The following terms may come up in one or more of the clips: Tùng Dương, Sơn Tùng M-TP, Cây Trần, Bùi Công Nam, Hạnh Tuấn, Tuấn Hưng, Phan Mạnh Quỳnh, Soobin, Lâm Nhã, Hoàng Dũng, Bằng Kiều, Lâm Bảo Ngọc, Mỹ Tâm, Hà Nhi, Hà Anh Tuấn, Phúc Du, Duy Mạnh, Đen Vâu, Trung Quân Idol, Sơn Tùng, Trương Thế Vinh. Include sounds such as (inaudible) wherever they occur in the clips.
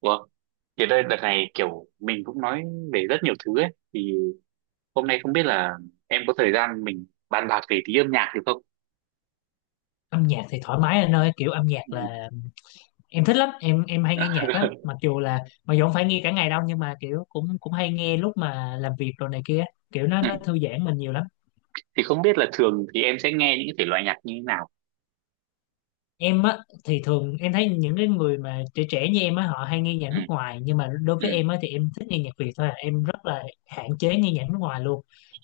Ủa, thì đây đợt này kiểu mình cũng nói về rất nhiều thứ ấy thì hôm nay không biết là em có thời gian mình bàn bạc về tí âm nhạc được không? Âm nhạc thì thoải mái anh ơi, kiểu âm nhạc Ừ. là em thích lắm. Em hay nghe nhạc lắm, (laughs) mặc dù không phải nghe cả ngày đâu, nhưng mà kiểu cũng cũng hay nghe lúc mà làm việc rồi này kia. Kiểu nó Ừ. nó thư giãn mình nhiều lắm. Thì không biết là thường thì em sẽ nghe những cái thể loại nhạc như thế nào? Em á, thì thường em thấy những cái người mà trẻ trẻ như em á, họ hay nghe nhạc Ừ. nước ngoài, nhưng mà đối Ừ. với em á thì em thích nghe nhạc Việt thôi à. Em rất là hạn chế nghe nhạc nước ngoài luôn.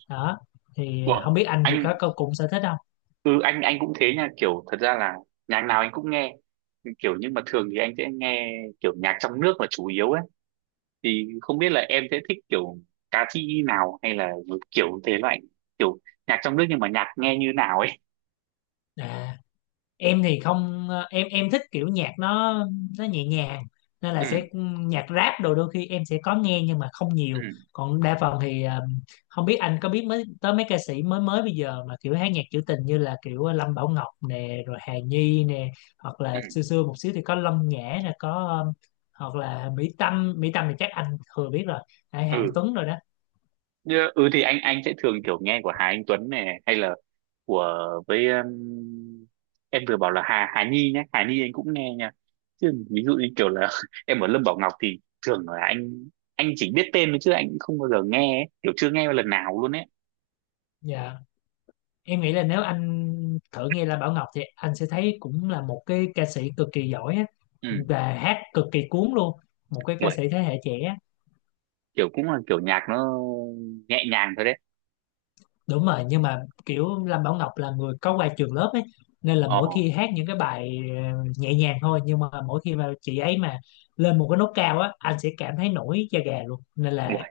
Đó, thì không Ủa, biết anh thì có, anh có cùng sở thích không? anh cũng thế nha, kiểu thật ra là nhạc nào anh cũng nghe. Kiểu nhưng mà thường thì anh sẽ nghe kiểu nhạc trong nước là chủ yếu ấy. Thì không biết là em sẽ thích kiểu ca sĩ nào hay là một kiểu thể loại kiểu nhạc trong nước nhưng mà nhạc nghe như nào ấy. À, em thì không. Ờ, em thích kiểu nhạc nó nhẹ nhàng nên là sẽ. ừ Nhạc rap đồ đôi khi em sẽ có nghe nhưng mà không ừ nhiều, còn đa phần thì không biết anh có biết mới tới mấy ca sĩ mới mới bây giờ mà kiểu hát nhạc trữ tình, như là kiểu Lâm Bảo Ngọc nè, rồi Hà Nhi nè, hoặc là xưa ừ xưa một xíu thì có Lâm Nhã nè, có ờ, hoặc là Mỹ Tâm. Mỹ Tâm thì chắc anh thừa biết rồi, hay ừ Hạnh Tuấn rồi đó. ừ thì anh sẽ thường kiểu nghe của Hà Anh Tuấn này hay là của với em vừa bảo là Hà Hà Nhi nhé, Hà Nhi anh cũng nghe nha, chứ ví dụ như kiểu là (laughs) em ở Lâm Bảo Ngọc thì thường là anh chỉ biết tên thôi, chứ anh cũng không bao giờ nghe ấy, kiểu chưa nghe lần nào luôn ấy. Dạ, em nghĩ là nếu anh thử nghe là Bảo Ngọc thì anh sẽ thấy cũng là một cái ca sĩ cực kỳ giỏi á, ừ và hát cực kỳ cuốn luôn, một cái ca uầy, sĩ thế hệ trẻ á. Kiểu cũng là kiểu nhạc nó nhẹ nhàng thôi đấy. Đúng rồi, nhưng mà kiểu Lâm Bảo Ngọc là người có qua trường lớp ấy, nên là ờ mỗi khi hát những cái bài nhẹ nhàng thôi, nhưng mà mỗi khi mà chị ấy mà lên một cái nốt cao á, anh sẽ cảm thấy nổi da gà luôn, uầy,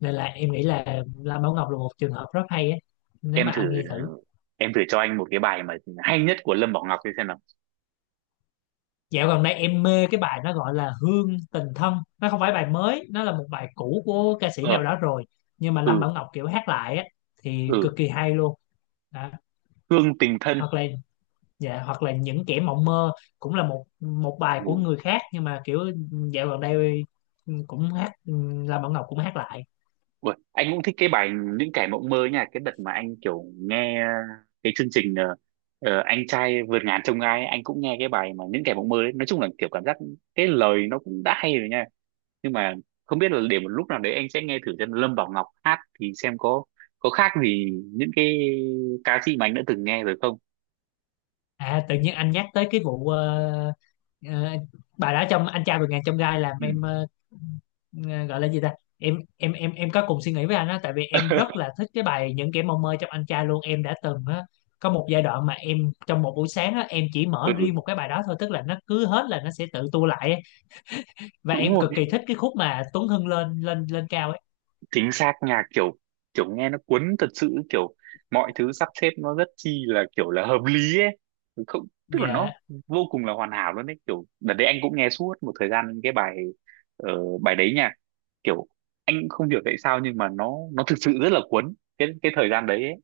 nên là em nghĩ là Lâm Bảo Ngọc là một trường hợp rất hay á, nếu em mà thử anh nghe thử. em thử cho anh một cái bài mà hay nhất của Lâm Bảo Ngọc đi xem nào. Dạo gần đây em mê cái bài nó gọi là Hương Tình Thân. Nó không phải bài mới, nó là một bài cũ của ca sĩ nào ờ đó rồi. Nhưng mà Lâm ừ Bảo Ngọc kiểu hát lại á, thì ừ cực kỳ hay luôn đó. Hương tình thân. Hoặc là, dạ, hoặc là Những Kẻ Mộng Mơ, cũng là một một bài của người khác. Nhưng mà kiểu dạo gần đây, cũng hát, Lâm Bảo Ngọc cũng hát lại. Anh cũng thích cái bài những kẻ mộng mơ nha, cái đợt mà anh kiểu nghe cái chương trình anh trai vượt ngàn chông gai, anh cũng nghe cái bài mà những kẻ mộng mơ đấy. Nói chung là kiểu cảm giác cái lời nó cũng đã hay rồi nha, nhưng mà không biết là để một lúc nào đấy anh sẽ nghe thử xem Lâm Bảo Ngọc hát thì xem có khác gì những cái ca sĩ mà anh đã từng nghe rồi không. À, tự nhiên anh nhắc tới cái vụ ờ, bà đã trong Anh Trai Vượt Ngàn Chông Gai làm ừ, em ờ, gọi là gì ta? Em có cùng suy nghĩ với anh á, tại vì em rất (laughs) là thích cái bài Những Kẻ Mộng Mơ trong Anh Trai luôn. Em đã từng á, có một giai đoạn mà em, trong một buổi sáng á, em chỉ mở ừ riêng một cái bài đó thôi, tức là nó cứ hết là nó sẽ tự tua lại ấy. Và đúng em rồi, cực kỳ thích cái khúc mà Tuấn Hưng lên lên lên cao ấy. chính xác, nhạc kiểu kiểu nghe nó cuốn thật sự, kiểu mọi thứ sắp xếp nó rất chi là kiểu là hợp lý ấy. Không, tức là Dạ. nó vô cùng là hoàn hảo luôn đấy, kiểu đợt đấy anh cũng nghe suốt một thời gian cái bài ờ, bài đấy nha, kiểu anh không hiểu tại sao nhưng mà nó thực sự rất là cuốn cái thời gian đấy ấy.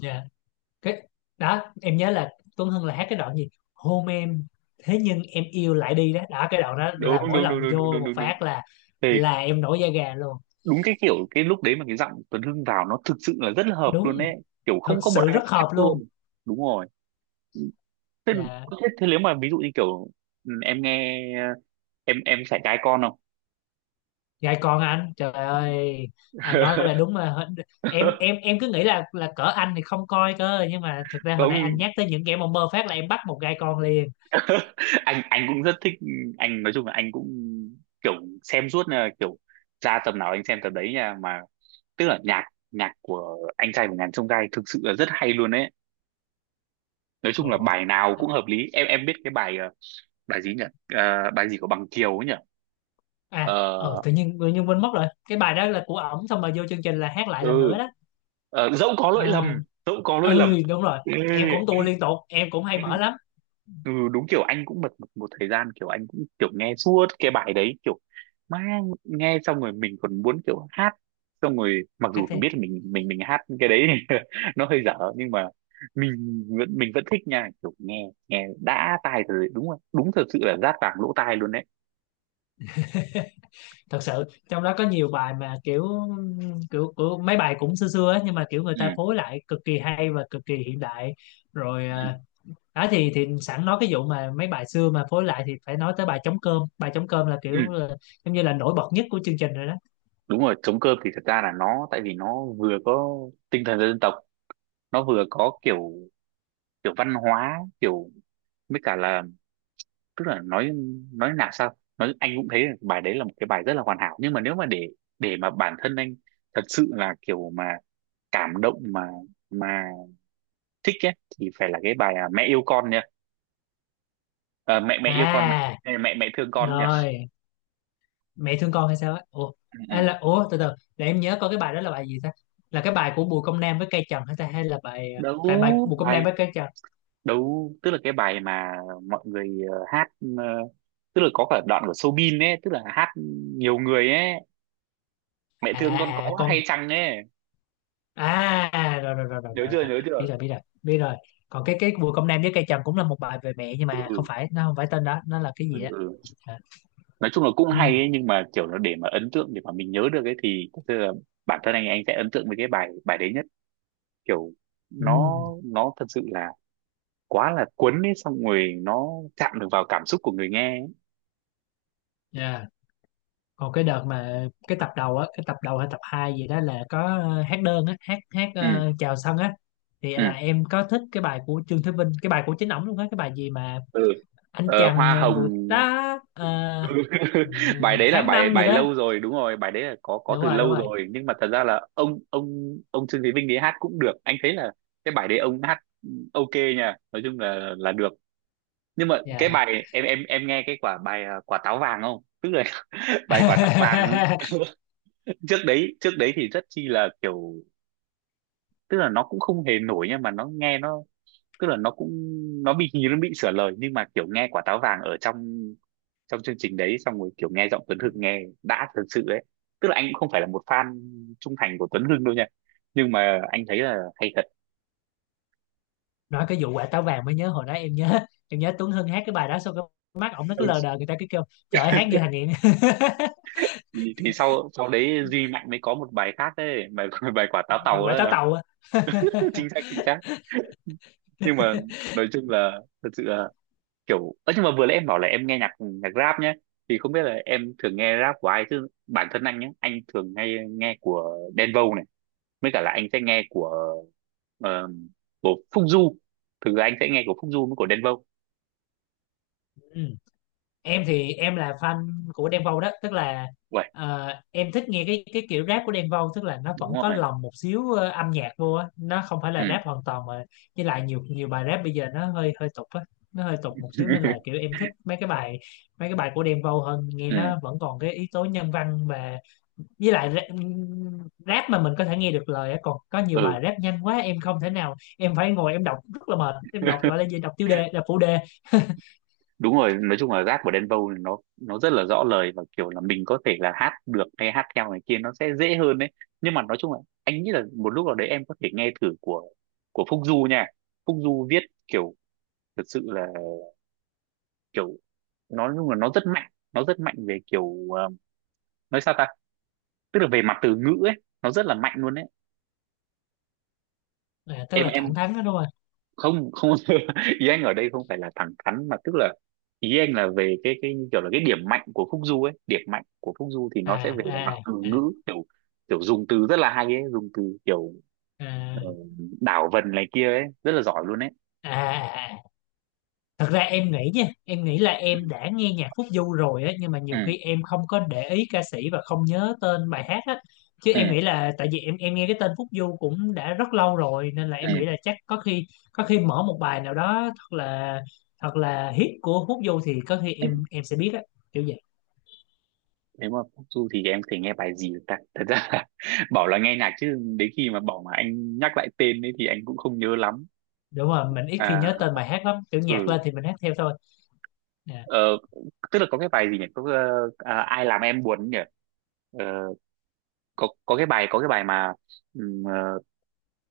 Dạ. Cái đó em nhớ là Tuấn Hưng là hát cái đoạn gì hôn em, thế nhưng em yêu lại đi đó đó, cái đoạn đó Đúng là mỗi đúng đúng lần đúng đúng vô đúng một đúng đúng phát là thì là em nổi da gà luôn. đúng, cái kiểu cái lúc đấy mà cái giọng Tuấn Hưng vào nó thực sự là rất là hợp luôn Đúng, ấy, kiểu thực không có một sự ai rất khác hợp luôn. luôn. Đúng rồi. thế, dạ Thế nếu mà ví dụ như kiểu em nghe em phải trai con không? dạ còn anh trời ơi, anh nói là đúng mà. em em (laughs) em cứ nghĩ là cỡ anh thì không coi cơ, nhưng mà thực ra hồi nãy anh Không, nhắc tới những kẻ mà mơ phát là em bắt một gai con liền. anh cũng rất thích, anh nói chung là anh cũng kiểu xem suốt, là kiểu ra tầm nào anh xem tầm đấy nha mà, tức là nhạc nhạc của anh trai của ngàn chông gai thực sự là rất hay luôn đấy. Nói chung Ồ. là bài nào cũng hợp lý. Em biết cái bài bài gì nhỉ? Bài gì của Bằng Kiều ấy nhỉ? À. Ờ, Tự nhiên quên mất rồi, cái bài đó là của ổng, xong rồi vô chương trình là hát lại lần nữa ừ đó. Ờ, Dẫu có lỗi Ờ, lầm, dẫu có lỗi lầm. ừ đúng rồi, Ê, em cũng tua liên tục, em cũng hay mở lắm. ừ đúng, kiểu anh cũng bật một, một thời gian kiểu anh cũng kiểu nghe suốt cái bài đấy, kiểu mang nghe xong rồi mình còn muốn kiểu hát, xong rồi mặc Hát dù thì mình biết là mình hát cái đấy (laughs) nó hơi dở, nhưng mà mình mình vẫn thích nha, kiểu nghe nghe đã tai rồi. Đúng rồi, đúng, thật sự là rát vàng lỗ tai luôn đấy. thật sự trong đó có nhiều bài mà kiểu kiểu, kiểu mấy bài cũng xưa xưa ấy, nhưng mà kiểu người ừ, ta phối lại cực kỳ hay và cực kỳ hiện đại rồi à. ừ, Đó thì sẵn nói cái vụ mà mấy bài xưa mà phối lại thì phải nói tới bài Trống Cơm. Bài Trống Cơm là ừ. kiểu là, giống như là nổi bật nhất của chương trình rồi đó. Đúng rồi, trống cơm thì thật ra là nó tại vì nó vừa có tinh thần dân tộc, nó vừa có kiểu kiểu văn hóa, kiểu với cả là tức là nói nào sao nói anh cũng thấy là bài đấy là một cái bài rất là hoàn hảo, nhưng mà nếu mà để mà bản thân anh thật sự là kiểu mà cảm động mà thích ấy, thì phải là cái bài à, mẹ yêu con nha. Ờ, mẹ mẹ yêu con, mẹ À, mẹ mẹ mẹ thương con nha. rồi Mẹ Thương Con hay sao á? Ủa, Ừ. Ừ. à, là ủa, từ từ để em nhớ coi cái bài đó là bài gì ta, là cái bài của Bùi Công Nam với Cây Trần hay ta, hay là bài à, đấu tại bài Bùi Công Nam Bài với Cây Trần. đấu, tức là cái bài mà mọi người hát, ờ, tức là có cả đoạn của Soobin ấy, tức là hát nhiều người ấy, mẹ thương con À. À có con. hay chăng ấy. À. À, rồi rồi rồi rồi Nhớ rồi, rồi. chưa, nhớ Rồi. Biết chưa? rồi, biết rồi, biết rồi. Còn cái Bùi Công Nam với Cây Trần cũng là một bài về mẹ, nhưng mà không ừ, phải, nó không phải tên đó, nó là cái gì ừ. á. ừ. À. Nói chung là cũng Ừ. hay ấy, nhưng mà kiểu nó để mà ấn tượng, để mà mình nhớ được ấy thì thật sự là bản thân anh sẽ ấn tượng với cái bài bài đấy nhất, kiểu Ừ. nó nó thật sự là quá là cuốn ấy, xong rồi nó chạm được vào cảm xúc của người nghe ấy. Yeah. Còn cái đợt mà cái tập đầu á, cái tập đầu hay tập 2 gì đó, là có hát đơn á, hát hát ừ chào sân á, thì ừ là em có thích cái bài của Trương Thế Vinh, cái bài của chính ổng luôn á, cái bài gì mà ừ anh chàng Hoa em hồng. vụt đá, ờ, (laughs) Bài đấy là tháng bài năm gì bài đó. lâu rồi, đúng rồi, bài đấy là có Đúng từ rồi, đúng lâu rồi. rồi, nhưng mà thật ra là ông Trương Thế Vinh đấy hát cũng được, anh thấy là cái bài đấy ông hát ok nha, nói chung là được. Nhưng mà cái Dạ. bài em nghe cái quả bài à, quả táo vàng không, tức là (laughs) bài quả táo vàng (laughs) (laughs) trước đấy, trước đấy thì rất chi là kiểu tức là nó cũng không hề nổi, nhưng mà nó nghe nó tức là nó cũng nó bị hình như nó bị sửa lời, nhưng mà kiểu nghe quả táo vàng ở trong trong chương trình đấy xong rồi kiểu nghe giọng Tuấn Hưng nghe đã thật sự đấy, tức là anh cũng không phải là một fan trung thành của Tuấn Hưng đâu nha, nhưng mà anh thấy là hay thật. Nói cái vụ quả táo vàng mới nhớ, hồi đó em nhớ Tuấn Hưng hát cái bài đó, xong cái mắt ổng nó cứ Ừ, lờ đờ, người ta cứ kêu trời ơi hát như thằng nghiện. (laughs) Thì sau sau đấy Duy Mạnh mới có một bài khác đấy, bài (laughs) bài quả táo Cái gì, tàu quả táo đó. tàu á? (laughs) (laughs) Chính xác, chính xác. Nhưng mà nói chung là thật sự là kiểu, ơ nhưng mà vừa nãy em bảo là em nghe nhạc nhạc rap nhé, thì không biết là em thường nghe rap của ai, chứ bản thân anh nhé, anh thường nghe nghe của Đen Vâu này, mới cả là anh sẽ nghe của ờ, của Phúc Du, thực ra anh sẽ nghe của Phúc Du với của Đen Vâu. Ừ. Em thì em là fan của Đen Vâu đó, tức là Vậy em thích nghe cái kiểu rap của Đen Vâu, tức là nó đúng vẫn có rồi. lồng một xíu âm nhạc vô á, nó không phải Ừ là rap hoàn toàn mà. Với lại nhiều nhiều bài rap bây giờ nó hơi hơi tục á, nó hơi tục một xíu, nên là kiểu (laughs) em thích mấy cái bài của Đen Vâu hơn, nghe nó ừ vẫn còn cái yếu tố nhân văn, và với lại rap mà mình có thể nghe được lời á, còn có nhiều ừ bài rap nhanh quá em không thể nào, em phải ngồi em đọc rất là mệt, em đọc gọi (laughs) là gì, đọc tiêu đề, đọc phụ đề. Đúng rồi, nói chung là rap của Đen Vâu thì nó rất là rõ lời, và kiểu là mình có thể là hát được hay hát theo này kia, nó sẽ dễ hơn đấy. Nhưng mà nói chung là anh nghĩ là một lúc nào đấy em có thể nghe thử của Phúc Du nha. Phúc Du viết kiểu thật sự là kiểu nó nói chung là nó rất mạnh, nó rất mạnh về kiểu nói sao ta, tức là về mặt từ ngữ ấy, nó rất là mạnh luôn đấy. À, tức em là thẳng em thắn đó đúng không? Không, không, (laughs) Yang ở đây không phải là thẳng thắn, mà tức là Yang là về cái kiểu là cái điểm mạnh của Phúc Du ấy, điểm mạnh của Phúc Du thì À nó sẽ về là mặt à từ à ngữ, kiểu kiểu dùng từ rất là hay ấy, dùng từ kiểu à ờ, đảo vần này kia ấy, rất là giỏi luôn ấy. à à. À. Thật ra em nghĩ nha, em nghĩ là ừ em đã nghe nhạc Phúc Du rồi á, nhưng mà ừ nhiều khi em không có để ý ca sĩ và không nhớ tên bài hát á, chứ ừ em nghĩ là tại vì em nghe cái tên Phúc Du cũng đã rất lâu rồi, nên là ừ em nghĩ là chắc có khi, mở một bài nào đó thật là hit của Phúc Du thì có khi ừ. em sẽ biết á, kiểu vậy. Nếu mà Phúc Du thì em thể nghe bài gì được ta, thật ra là (laughs) bảo là nghe nhạc chứ đến khi mà bảo mà anh nhắc lại tên ấy thì anh cũng không nhớ lắm. Đúng rồi, mình ít khi nhớ à tên bài hát lắm, kiểu ừ nhạc lên thì mình hát theo thôi. À. Ờ, Tức là có cái bài gì nhỉ? Có ai làm em buồn nhỉ? Ờ, có cái bài mà ừm, ờ,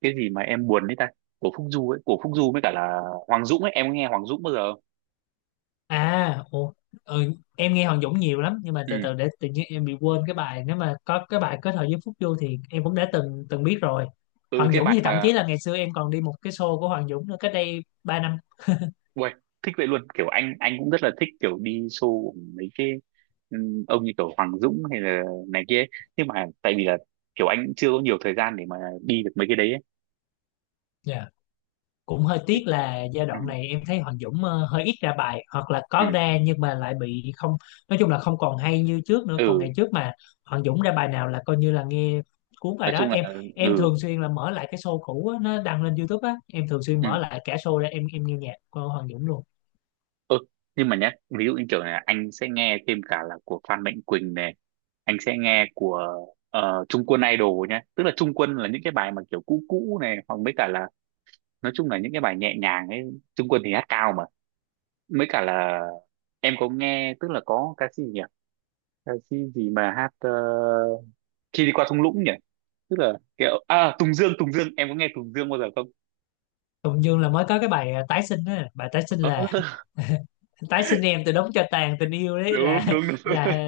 cái gì mà em buồn đấy ta? Của Phúc Du ấy, của Phúc Du với cả là Hoàng Dũng ấy, em có nghe Hoàng Dũng bao giờ không? À. Ồ. Ừ, em nghe Hoàng Dũng nhiều lắm, nhưng mà Ừ, từ từ để tự nhiên em bị quên cái bài, nếu mà có cái bài kết hợp với Phúc Du thì em cũng đã từng từng biết rồi. ừ Hoàng cái Dũng bài thì thậm chí mà là ngày xưa em còn đi một cái show của Hoàng Dũng nữa, cách đây 3 năm. uầy, thích vậy luôn, kiểu anh cũng rất là thích kiểu đi show của mấy cái ông như kiểu Hoàng Dũng hay là này kia ấy. Nhưng mà tại vì là kiểu anh cũng chưa có nhiều thời gian để mà đi được mấy cái đấy ấy. Cũng hơi tiếc là giai Ừ, đoạn này em thấy Hoàng Dũng hơi ít ra bài, hoặc là ừ, có ra nhưng mà lại bị, không, nói chung là không còn hay như trước nữa. Còn ừ, ngày trước mà Hoàng Dũng ra bài nào là coi như là nghe cuốn nói bài đó. chung là Em ừ, thường xuyên là mở lại cái show cũ á, nó đăng lên YouTube á, em thường xuyên ừ mở lại cả show ra, em nghe nhạc của Hoàng Dũng luôn. Ừ, nhưng mà nhé, ví dụ như kiểu là anh sẽ nghe thêm cả là của Phan Mạnh Quỳnh này, anh sẽ nghe của Trung Quân Idol nhé. Tức là Trung Quân là những cái bài mà kiểu cũ cũ này, hoặc mấy cả là nói chung là những cái bài nhẹ nhàng ấy. Trung Quân thì hát cao mà. Mấy cả là em có nghe, tức là có ca sĩ gì nhỉ? Ca sĩ gì mà hát khi đi qua thung lũng nhỉ? Tức là kiểu à Tùng Dương, Tùng Dương, em có nghe Tùng Dương bao giờ không? Tùng Dương là mới có cái bài tái sinh á, bài tái sinh Ờ, là (laughs) (laughs) tái sinh em từ đống cho tàn tình yêu đấy, Đúng đúng đúng. là (laughs)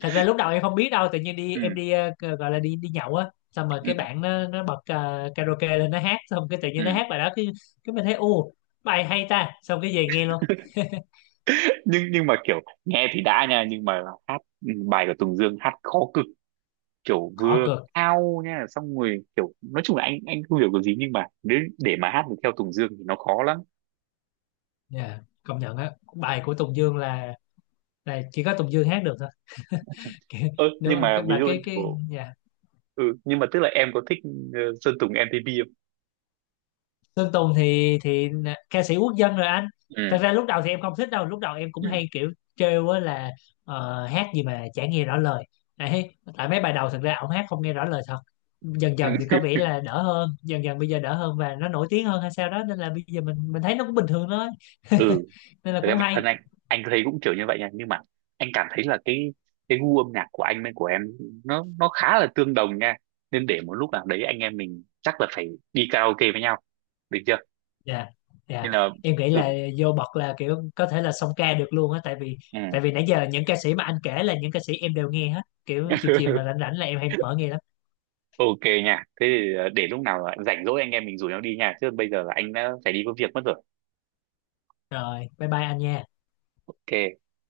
thật ra lúc đầu em không biết đâu. Tự nhiên đi, Ừ, em đi gọi là đi đi nhậu á, xong rồi cái ừ, bạn nó bật karaoke lên, nó hát, xong cái tự nhiên nó ừ. hát bài đó, cái mình thấy u bài hay ta, xong cái về nghe luôn. Nhưng mà kiểu nghe thì đã nha, nhưng mà hát bài của Tùng Dương hát khó cực, kiểu Khó vừa cực. cao nha, xong rồi kiểu nói chung là anh không hiểu cái gì, nhưng mà nếu để mà hát được theo Tùng Dương thì nó khó lắm. Dạ, công nhận á. Bài của Tùng Dương là chỉ có Tùng Dương hát được thôi. (laughs) Kiểu, Ơ đúng nhưng không? mà Cái ví bà dụ cái như cái kiểu dạ. Nhưng mà tức là em có thích Sơn Tùng M-TP không? Sơn Tùng thì ca sĩ quốc dân rồi anh. Thật Ừ ra lúc đầu thì em không thích đâu, lúc đầu em cũng ừ hay kiểu trêu á là hát gì mà chả nghe rõ lời. Đấy, tại mấy bài đầu thật ra ổng hát không nghe rõ lời thật. Dần dần thì (laughs) ừ có vẻ là đỡ hơn, dần dần bây giờ đỡ hơn, và nó nổi tiếng hơn hay sao đó, nên là bây giờ mình thấy nó cũng bình thường thôi. (laughs) ừ Nên là Thật ra cũng bản thân hay. anh thấy cũng kiểu như vậy nha, nhưng mà anh cảm thấy là cái gu âm nhạc của anh với của em nó khá là tương đồng nha, nên để một lúc nào đấy anh em mình chắc là phải đi karaoke với nhau, được chưa? Dạ. Dạ. Nên là Em nghĩ ừ, là vô bậc là kiểu có thể là song ca được luôn á, tại vì ừ. Nãy giờ những ca sĩ mà anh kể là những ca sĩ em đều nghe hết, kiểu chiều chiều mà (laughs) rảnh rảnh là em hay mở nghe. ok nha, thế thì để lúc nào rảnh rỗi anh em mình rủ nhau đi nha, chứ bây giờ là anh đã phải đi có việc mất rồi. Rồi, bye bye anh nha. Ok